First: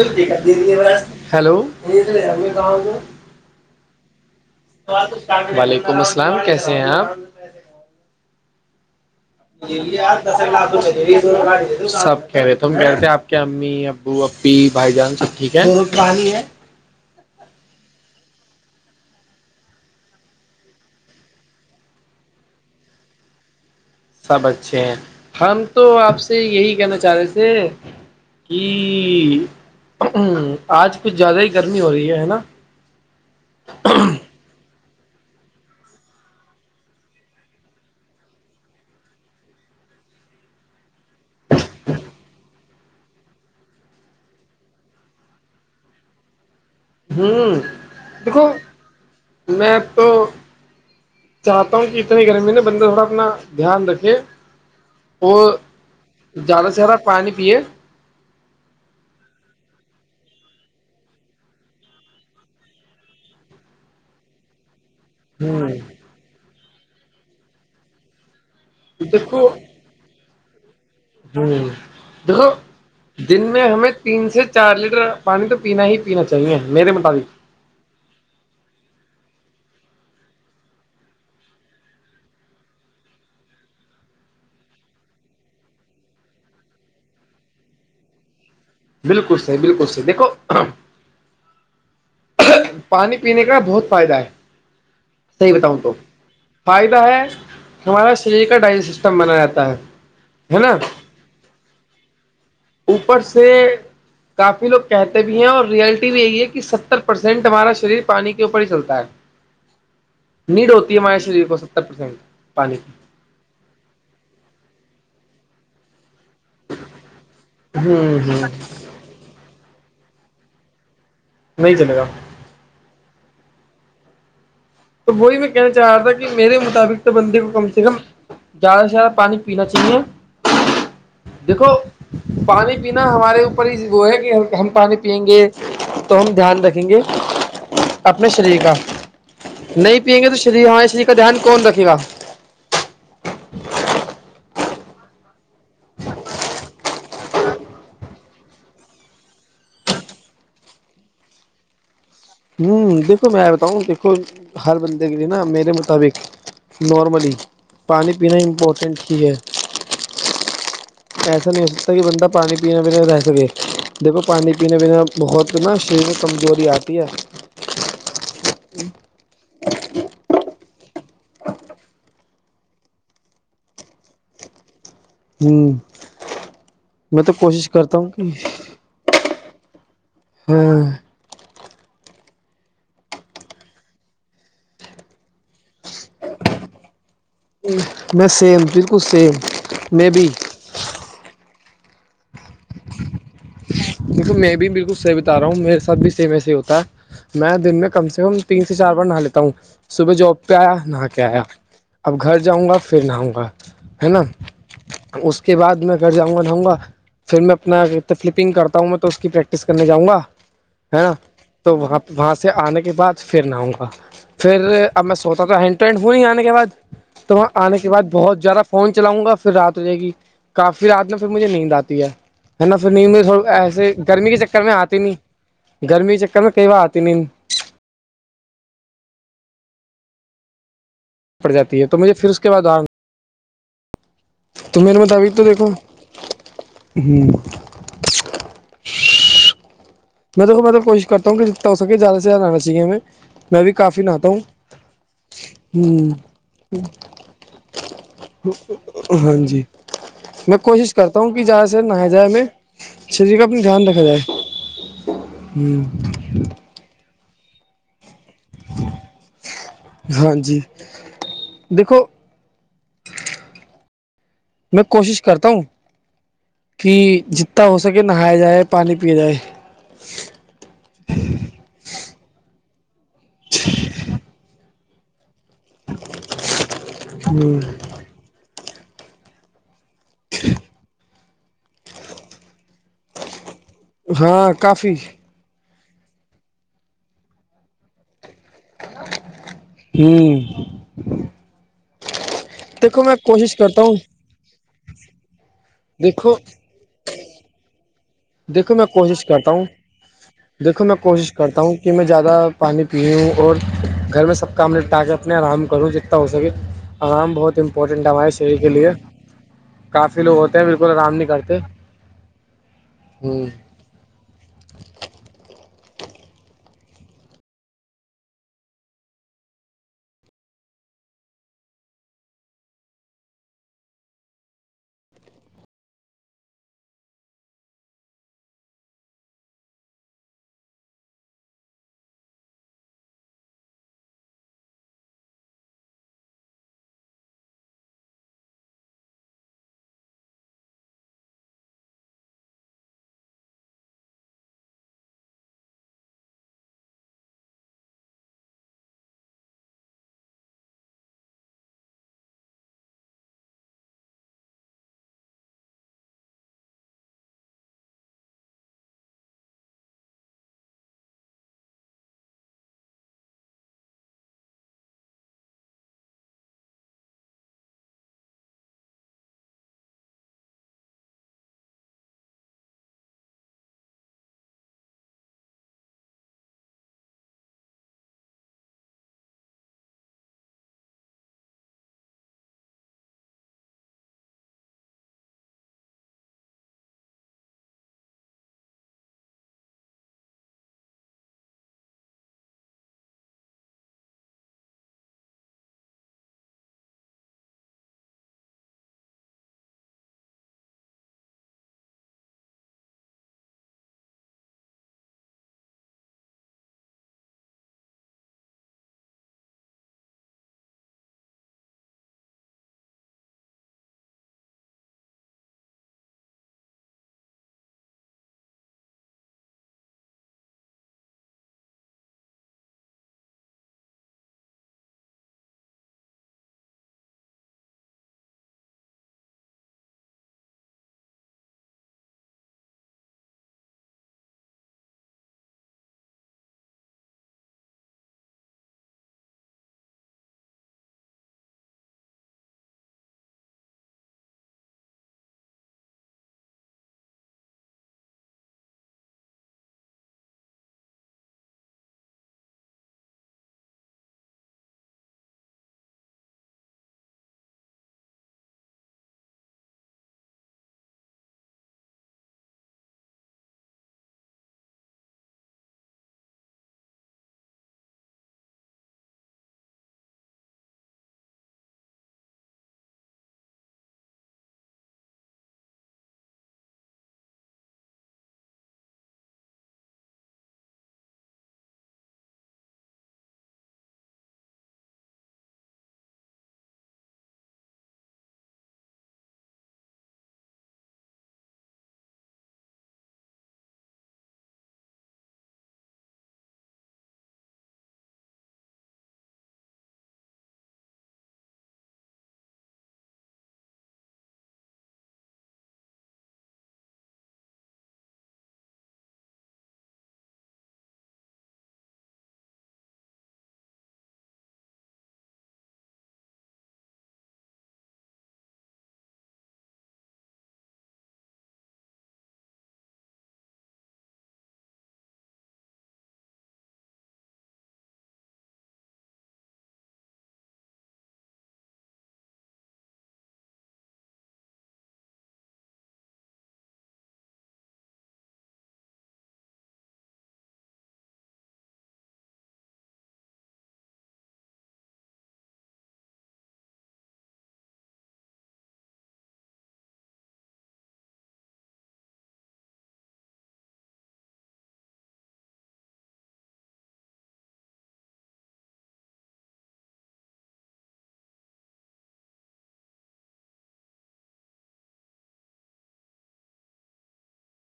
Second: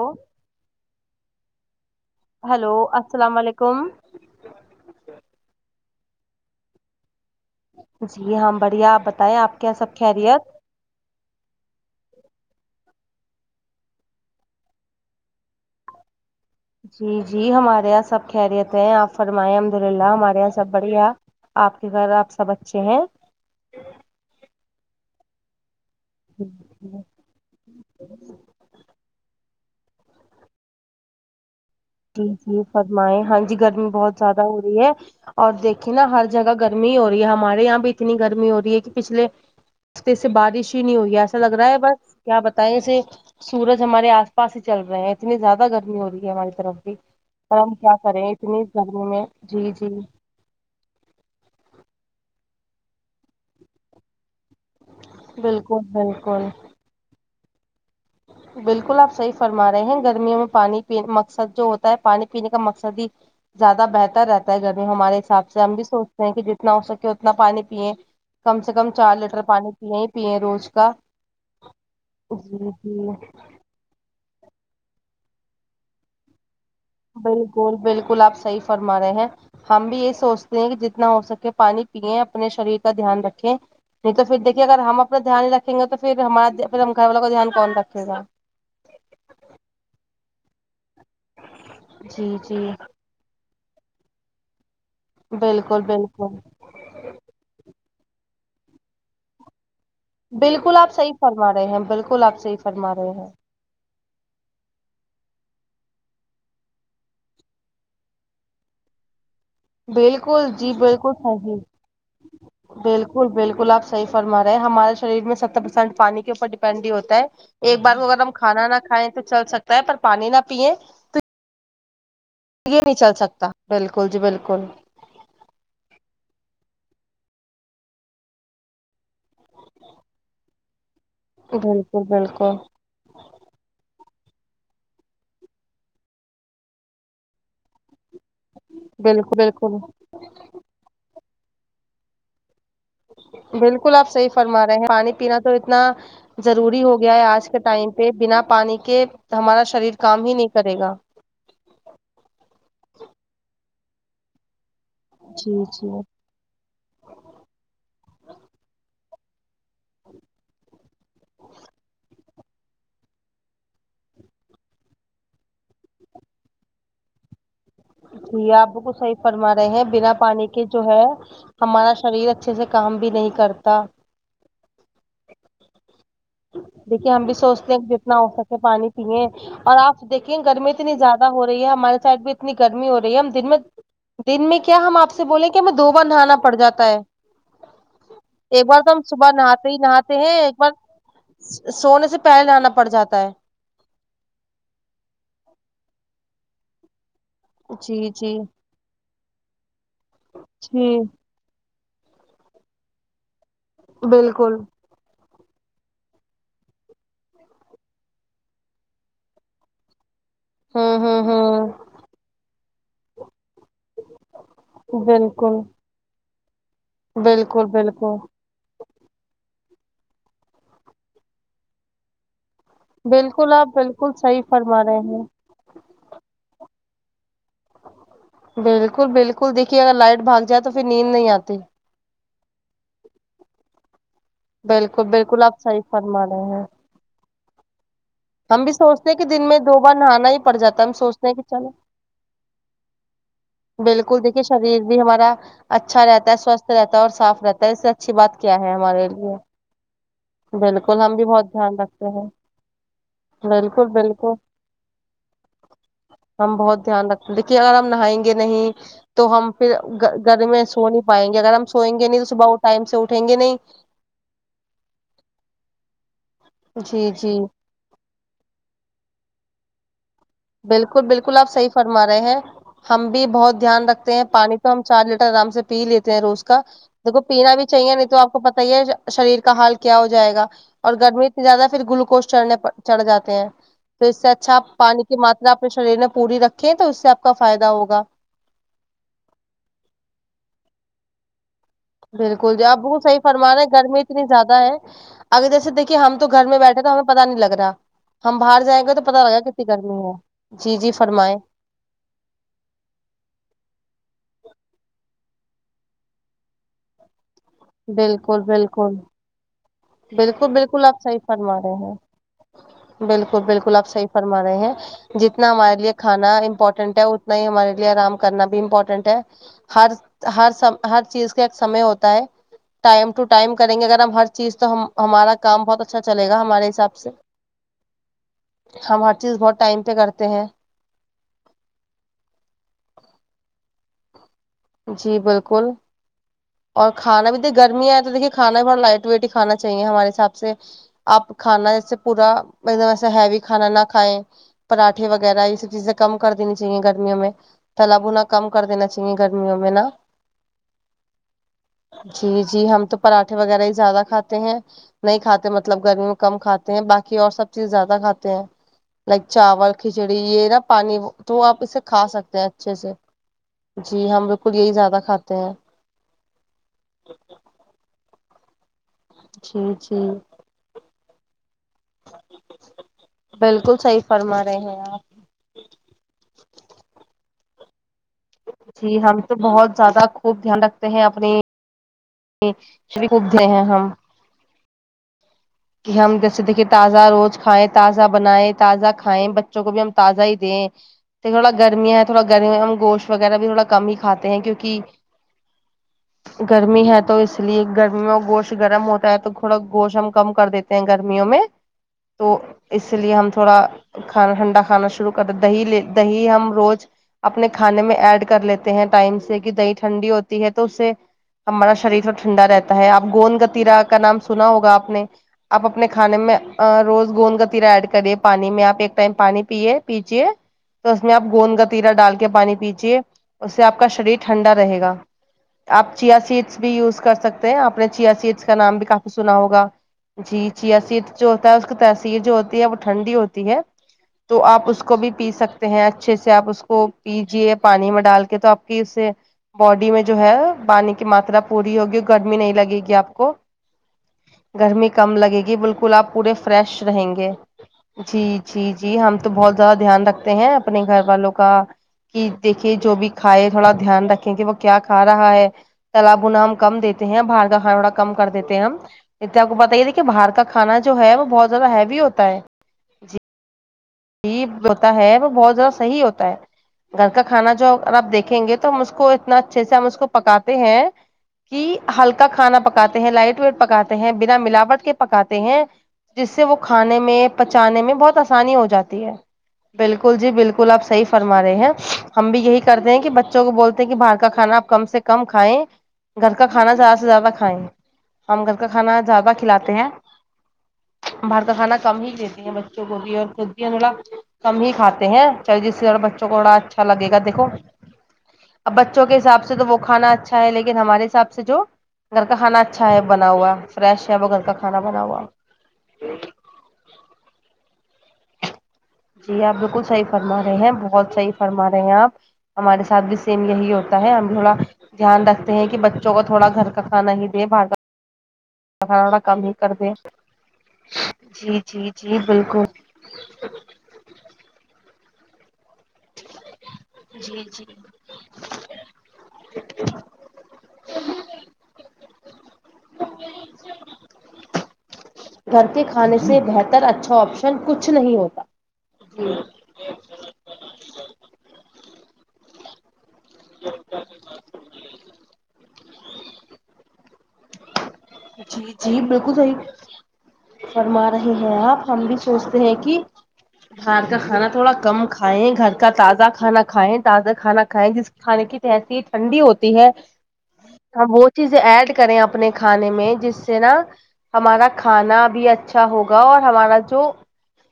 hello لو hello السلام علیکم وعلیکم السلام کیسے ہیں آپ [inaudible] جی ہاں بڑھیا بتا یہ آس ل سب کہہ رہے تھ ہم کہہ رہے تھ آپ کے امی ابو ای بھائی جان سب چٹکن رٹ رہانیی ہے جی جی ہمارے یہاں سب خیریت ہے آپ فرمائے احمد للہ ہمارے یہاں سب بڑھیا آپ کے گھر آپ سب اچھے ہیں سب اچھے ہیں ہم تو آپ سے یہی کہنا جی چاہ رہے تھے کہ آج کچھ زیادہ ہی گرمی ہو رہی ہے جی نا جی فرمائے ہاں جی گرمی بہت زیادہ ہو رہی ہے اور دیکھیے نا ہر جگہ گرمی ہو رہی ہے ہمارے یہاں بھی اتنی گرمی ہو رہی ہے کہ پچھلے ہفتے سے بارش ہی نہیں ہوگی ایسا لگ رہا ہے بس کیا بتائیں اسے سورج ہمارے آس پاس ہی چل رہے ہیں اتنی زیادہ گرمی ہو رہی ہے ہماری طرف ہوں پر ہم کیا کریں دیکھو اتنی گرمی میں جی جی چاہتا ہوں کہ اتنے ہی گرمی نا بندہ تھوڑا اپنا دھیان رکھے وہ بالکل بالکل زیادہ سے زیادا پانی پیے بالکل آپ صحیح فرما رہے ہیں گرمیوں میں پانینے مقصد جو ہوتا ہے پانی پینے کا مقصد ہی زیادہ بہتر رہتا ہے گرمی ہمارے حساب سے ہم بھی سوچتے ہیں کہ جتنا ہو سکے اتنا پانی پیئے کم سے کم چار لیٹر پانی نہیں پیے روز کا ہوں دیکھو جی جی دن ہمیں تین سے چار لیٹر پانی تو پینا ہی پینا چاہیے میرے مطابق بالکل بالکل آپ صحیح فرما رہے ہیں ہم بھی یہ سوچتے ہیں کہ جتنا ہو سکے پانی پییں اپنے شریر کا دھیان رکھیں نہیں تو پھر دیکھیے اگر ہم اپنا دھیان ہی رکھیں گے تو پھر ہمارا پھر ہم گھر والوں کا دھیان کون رکھے گا بالکل صحی بالکل صح دیکھو جی جی پانی پینے کا بہت فائدہ ہے صحیح بتاؤں بالکل تو بالکل فائدہ ہے ہمارا شریر کا ڈائجس سسٹم بنا رہتا ہے ہے نا بالکل آ صحیح فرما رہے ہیں بالکل آپ صح اوپر سے کافی لوگ کہتے بھی ہیں اور ریئلٹی بھی یہی ہے کہ ستر پرسینٹ ہمارا شریر پانی کے اوپر ہی چلتا ہے بالکل نیڈ جی ہوتی ہے بالکل ہمارے شریر صحیح کو ستر پرسینٹ پانی بالکل بالکلپ صح فرم رہے ہمارے شریر میں ستر پرسینٹ پانی کےوپر ینڈ ہوتا ہے ایک بار ہ کو اگر ہم ہ کھانا نہ کھائیں تو چل سکتا ہے پر پانی نہ پیئے نہیں جلے گا نہیں چل سکتا بالکل جی بالکل تو وہی میں کہنا چاہ رہا تھا کہ میرے مطابق تو بندے کو کم سے کم زیادہ سے زیادہ پانی پینا چاہیے دیکھو بالکل بالکل پانی پینا ہمارے اوپر ہی وہ ہے کہ ہم پانی پیئیں گے تو ہم دھیان رکھیں گے اپنے شریریک کا [unintelligible] بالکل بالکل نہیں پئیں گے تو شریف ہم شریف کا دھیان کون رکھے گا بالکل آپ صحیح فرما رہے ہیں پانی پینا تو اتنا ضروری ہو گیا ہے آج کے ٹائم پہ بنا پانی کے ہمارا شریر کام ہی نہیں کرے گا ہوں دیکھو میں بتاؤں دیکھو ہر بندے کے لیے نا جی میرے جی مطابق نارملی پانی پینا امپورٹنٹ چیز ہے [inaudible] ایسا نہیں ہو سکتا کہ بند پانی پینے ب رہ سے دیکھو پانی پینے پنے بہت نا شریر میں کمزوری آتی ہے جی آپ بالکل صحیح فرما رہے ہیں بنا پانی کے جو ہے ہمارا شریر اچھے سے کام بھی نہیں کرتا ھمم دیکھیے ہم بھی سوچتے ہیں کہ جتنا ہو سکے پانی پییں اور آپ دیکھیں گرمی ہاں اتنی زیادہ ہو رہی ہے ہمارے سائڈ بھی اتنی گرمی ہو رہی ہے ہم دن میں دن میں کیا ہم آپ سے سے بولے کہ ہمیں دو بار نہانا پڑ جاتا ہے میں سیم ایک بار تو بالکل ہم صبح سیم نہاتے ہی میں نہاتے بھی ہیں ایک بار سونے سے پہلے جنا پڑ جاتا ہے دیکو میں بھی بالکل صحی بتا رہا ہوں میرے ساتھ بھی صی میںسے ہوتا ہے میں دن میں کم جی سے کم جی تین سے چار بار نہا لیتا ہوں صبح جاب پہ آیا جی نہا کے آیا اب گھر جاؤں گا پھر نہاؤں گا ہے نا بالکل اس کے بعد میں گھر جاؤں گا نہاؤں گا پھر میں اپنا فلپنگ کرتا ہوں میں تو اس کی پریکٹس کرنے جاؤں گا ہوں ہے نا ہوں ہوں تو وہاں وہاں سے آنے کے بعد پھر نہ آؤں گا پھر اب میں سوچتا بالکل تھا ہ ٹٹ ہو نہیں آنے کے بعد تو وہاں بالکل آنے کے بع بالکل بہت زیادہ فون چلاؤں گا پھر رات ہو جائے گی کافی رات نا پھر مجھے نیند آتی ہے ہے نا پھر نہیں مھے تھو بالکل آپ ایسے بالکل گرمی کے صحیح چکر میں فرما آتی رہے نہیں ہیں گرمی کے چکر میں کئی بار آتی نہیں بالکل بالکل دیکھیے اگر لائٹ بھاگ جائے تو پھر نیند نہیں پڑ آتی جاتی تو مجھے پھر اس کے بعد تو بالکل بالکل آپ صحیح فرما رہے ہیں ہی ہم بھی سوچتے ہیں کہ دن میں دو بار نہانا ہی میں پڑ تو جاتا مطلب ہے ہم کوشش سوچتے کرتا ہیں ہوں کہ چلو جتنا ہو سکے زیادہ سے زیادہ آنا چاہیے ہمیں میں بھی کافی بالکل نہاتا ہوں دیکھیے شریر بھی ہمارا اچھا ہوں رہتا ہے سوستھ رہتا ہے اور صاف رہتا ہے اس سے اچھی بات کیا ہے ہمارے لیے ہاں جی میں کوشش بالکل ہم کرتا بھی ہوں کہ بہت زیادہ دھیان سے رکھتے نہایا جائے ہیں ہمیں شریر کا اپنی بالکل دھیان رکھا جائے بالکل ہم بہت دھیان رکھتے دیکے اگر ہم نہائ گے نہیں تو ہم پھر ہاں گر جی میں سو نہیں پائیں گے اگر ہم دیکھو سوئیں گے نہیں تو صبح اٹھ ٹائم سے اٹھیں گے نہیں میں کوشش کرتا ہوں کہ جی جی جتنا ہو سکے نہایا جائے پانی پیا جائے بالکل بالکل آپ صحیح فرما رہے ہیں ہم بھی بہت دھیان رکھتے ہیں پانی تو ہم چار لیٹر آرام سے پی لیتے ہیں روز کا دیکھو پینا ہ بھی چاہیے نہیں تو آپ کو کو پت ہی ہے شریر کا حال کیا ہو جائے گا اور گرمی اتنی زیادہ پھر گلوکوز چڑھنے چڑھ جاتے ہیں پھر اس سے ہاں اچھا کافی پانی ماتا اپنے شریر میں پوری رکھیں تو اس سے آ کا فائدہ ہوگا ھمم بالکل جی آپ ب دیکھو میں صحی کوشش فرماے ہے کرتا ہوں گرمی اتنی زیادہ ہے آگگر جیسے دیکھیے ہم تو دیکھو گھر میں بیٹھے تو ہمیں پتا نہیں لگ رہا ہم باہر دیکھو جائیں میں گے تو پتا کوشش لگا کرتا ہوں کتنی گرمی ہے جی دیکھو جی میں کوشش فرمائے کرتا ہوں کہ میں زیادہ پانی پی ہوں اور گھر میں سب کام تاکہ اپنے آرام کروں جتنا ہو سکے آرام بہت امپورٹنٹ ہے ہمارے بالکل شریر کے لیے بالکل کافی لوگ ہوتے ہیں بالکل آپ آرام صحیح نہیں فرما کرتے رہے ہیں بالکل ہ بالکل آپ صحیح فرما رہے ہیں جتنا ہمارے لیے کھانا امپورٹینٹ ہے اتنا ہی ہمارے لیے آرام کرنا بھی امپورٹینٹ ہے ہر ہر س ہر چیز کا ایک سمے ہوتا ہے ٹائم ٹ ٹائم کریں گے اگر ہم ہر چیز تو ہمارا کام بہت اچھا چلےا ہمارے حساب سے ہم ہر چیز بہت ٹائم پہ کرتے ہیں جی بالکل اور کھانا بھی د گرمی آئے تو دیکے کھانا بھی بڑا لائٹ ویٹ ہی کھانا چاہیے ہمارے حساب سے آپ کھانا جیسے پورا ایکم ایسا ہیوی کھانا نہ کھائیں پراٹھے وغیرہ یہ سب چیزیں کم کر دینی چاہیے گرمیوں میں تالابو نہ کم کر دینا چاہیے گرمیوں میں نا جی جی ہم تو پراٹھے وغیرہ ہی زیادہ کھاتے ہیں نہیں کھاتے مطلب گرمی میں کم کھاتے ہیں باقی اور سب چیز زیادہ کھاتے ہیں لائک چاول کھچڑی یہ نا پانی تو آپ اسے کھا سکتے ہیں اچھے سے جی ہم بالکل یہی زیادہ کھاتے ہیں جی جی بالکل صحیح فرما رہے ہیں آپ [unintelligible] جی ہم تو بہت زیادہ خوب دھیان رکھتے ہیں اپنی [unintelligible] ش کب دے ہیں ہم [unintelligible] کہ ہم جیسے دیکھیے تازہ روز کھائیں تازہ بنائیں تازہ کھائیں بچوں کو بھی ہم تازہ ہی دیں [unintelligible] تھوڑا گرمیاں ہے تھوڑا گرمی میں ہم گوشت وغیرہ بھی تھوڑا کم ہی کھاتے ہیں کیکہ [unintelligible] گرمی ہے تو اس لیے گرمی میں گوشت گرم ہوتا ہے تو تھوڑا گوشت ہم [unintelligible] کم کر دیتے ہیں گرمیوں میں تو اس لیے ہم تھوڑا کھانا ٹھنڈا کانا شروع کر د دہیے دہی ہم روز اپنے کھانے میں ایڈ کر لیتے ہیں ٹائم سے کہ دہی ٹھنڈی ہوتی ہے تو اسے ہمارا شریر تو ٹھنڈا رہتا ہے آپ گند گتییرا کا نام سنا ہوگا آپ نے آپ اپنے کھانے میں روز گوند کا تیرا ایڈ کرے پانی میں آپ ایک ٹائم پانی پیے پیجے تو اس میں آپ گوند گتییرا ڈال کے پانی پیجیے اس سے آپ کا شریر ٹھنڈا رہے گا آپ چیا سیڈس بھی یوز کر سکتے ہیں آپ نے چیا سیڈس کا نام بھی کافی سنا ہوگا جی جیا سیر جو ہوتا ہے اس کی ترثیر جو ہوتی ہے وہ ٹھنڈی ہوتی ہے تو آپ اس کو بھی پی سکتے ہیں اچھے سے آپ اس کو پیجیے پانی میں ڈال کے تو آپ کی اسے باڈی میں جو ہے پانی کی ماترا پوری ہوگی گرمی نہیں لگے گی آپ کو گرمی کم لگے گی بالکل آپ پورے فریش رہیں گے جی جی جی ہم تو بہت زیادہ دھیان رکھتے ہیں اپنے گھر والوں کا کہ دیکھیے جو بھی کھائے تھوڑا دھیان رکھیں کہ وہ کیا کھا رہا ہے تلا بنا ہم کم دیتے ہیں باہر کا کھاناڑا کم کر دیتے ہیں ہم ا آپ کو بت ہی د کہ باہر کا کانا جو ہے وہ بہت زیادہ ہیوی ہوتا ہے جی جو ہوتا ہے وہ بہت زیادہ صحیح ہوتا ہے گھر کا کھانا جو اگر آپ دیکھیں گے تو ہم اس کو اتنا اچھے سے ہم اس کو پکاتے ہیں کہ ہلکا کھانا پکاتے ہیں لائٹ ویٹ پکاتے ہیں بنا ملاوٹ کے پکاتے ہیں جس سے وہ کھانے میں پچانے میں بہت آسانی ہو جاتی ہے بالکل جی بالکل آپ صحی فرما رہے ہیں ہم بھی یہی کرتے ہیں کہ بچوں کو بولتے ہیں کہ باہر کا کانا آپ کم سے کم کھائیں گھر کا کھانا زیادہ سے زیادہ کھائیں ہم گھر کا کانا زد بہ کھلاتے ہیں باہر کا کھانا کم ہی دیتی ہیں بچوں کو بھی اور خود ا کم ہی کھاتے ہیں جس سے بچوں کو تھوڑا اچھا لگے گا دیکو اب بچوں کے حساب سے تو وہ کھانا اچھا ہے لیکن ہمارے حساب سے جو گھر کا کھانا اچھا ہے بنا ہوا فریش ہے وہ گھر کا کھانا بنا ہوا جی آپ بالکل صحیح فرما رہے ہیں بہت صحیح فرما رہے ہیں آپ ہمارے ساتھ بھی سیم یہی ہوتا ہے ہم تھوڑا دھیان رکھتے ہیں کہ بچوں کو تھوڑا گھر کا کھانا ہی دے بھاا ا کام ہی کر د جی جی جی بالکل جی جی [unintelligible] گھر کے کھانے سے بہتر اچھا آپشن کچھ نہیں ہوتا جی ج [unintelligible] جی جی بالکل صحیح فرما رہے ہیں آپ ہم بھی سوچتے ہیں کہ باہر کا کھانا تھوڑا کم کھائےیں گھر کا تازہ کھانا کھائےیں تازہ کھانا کھائےیں جس کھانے کی تحسیی ٹھنڈی ہوتی ہے ج [inaudible] ہم وہ چیزیں ایڈ کریں اپنے کھانے میں جس سے نا ہمارا کھانا [unintelligible] بھی اچھا ہوگا اور ہمارا جو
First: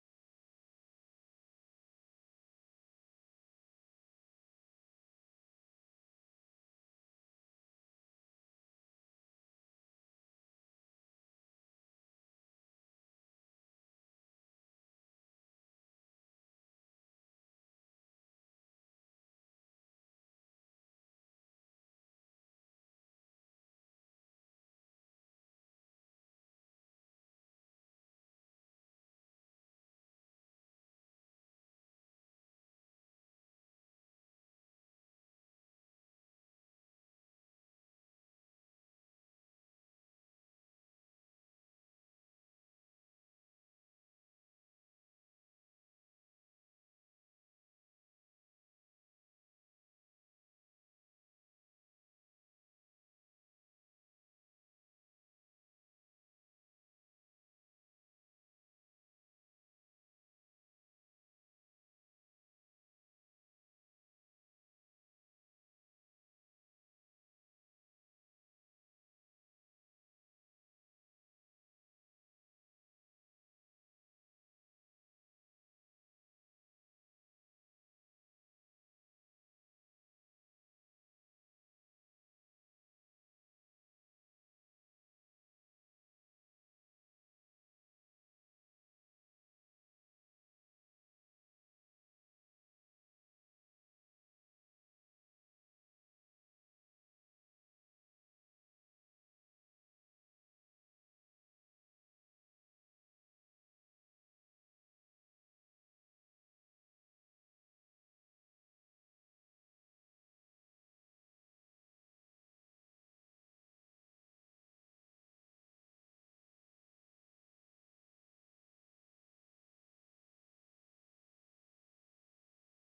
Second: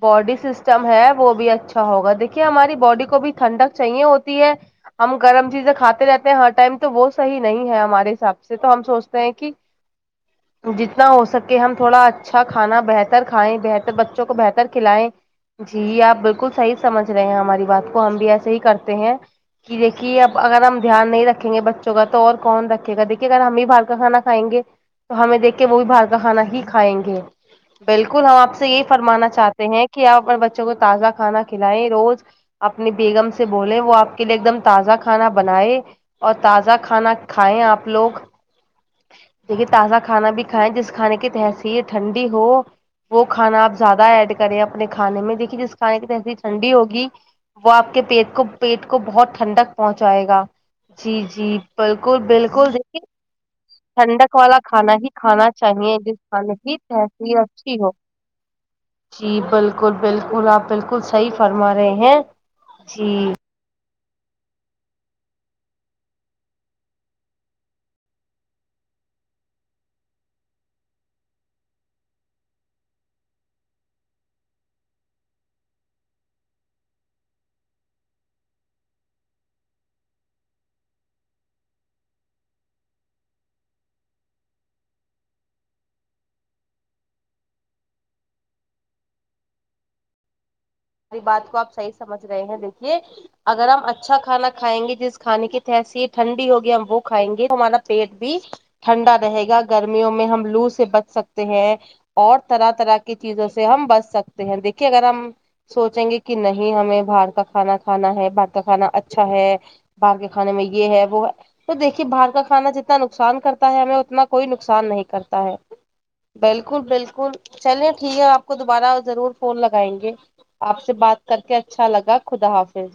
بوڈی سسٹم ہے وہ بھی اچھا ہوگا دیکھیے ہماری بوڈی کو بھی ٹھنڈک چاہیے ہوتی ہے ہم گرم چیزیں کھاتے رہتے ہیں ہر ٹائم تو وہ صحیح نہیں ہے ہمارے حساب سے تو ہم سوچتے ہیں کہ [inaudible] جتنا ہو سکے ہم تھوڑا اچھا کھانا بہتر کھائیں بہتر بچوں کو بہتر کھلائیں جی آپ بالکل صحیح سمجھ رہے ہیں ہماری بات کو ہم بھی ایسے ہی کرتے ہیں کہ دیکھیے اب اگر ہم دھیان نہیں رکھیں گے بچوں کا تو اور کون رکھے گا دیکھیے اگر ہم ہی باہر کا کانا کھائیں گے تو ہمیں دیکھ کے وہ بھی باہر کا کھانا ہی کھائیں گے [inaudible] بالکل ہم آپ سے یہی فرمانا چاہتے ہیں کہ آپ اپنے بچوں کو تازہ کھانا کھلائیں روز اپنی بیگم سے بولے وہ آپ کے لیے ایک دم تازہ کھانا بنائے اور تازہ کھانا کھائیں آپ لوگ دیکھیے تازہ کھانا بھی کھائیں جس کھانے کی تحسیر ٹھنڈی ہو وہ کھانا آپ زیادہ ایڈ کریں اپنے کھانے میں دیکھیے جس کھانے کی تحصیر ٹھنڈی ہوگی وہ آپ کے پیٹ کو پیٹ کو بہت ٹھنڈک پہنچائے گا جی جی بالکل بالکل دیکھیے ٹھنڈک والا کھانا ہی کھانا چاہیے جس کھانے جی تحصیرہے اچھی ہو جی بالکل بالکل آپ بالکل صحیح فرما رہے ہیں جی ہماری بات کو آپ صحیح سمجھ رہے ہیں دیکھیے اگر ہم اچھا کھانا کھائیں گے جس کھانے کی تحصیر ٹھنڈی ہوگی ہم وہ کھائیں گے تو ہمارا پیٹ بھی ٹھنڈا رہے گا گرمیوں میں ہم لو سے بچ سکتے ہیں اور طرح طرح کی چیزوں سے ہم بچ سکتے ہیں دیکھیے اگر ہم سوچیں گے کہ نہیں ہمیں باہر کا کھانا کھانا ہے باہر کا کھانا اچھا ہے باہر کے کھانے میں یہ ہے وہ ہے تو دیکھیے باہر کا کھانا جتنا نقصان کرتا ہے ہمیں اتنا کوئی نقصان نہیں کرتا ہے بالکل بالکل چلیے ٹھیک ہے آپ کو دوبارہ ضرور فون لگائیں گے آپ سے بات کر کے اچھا لگا خدا حافظ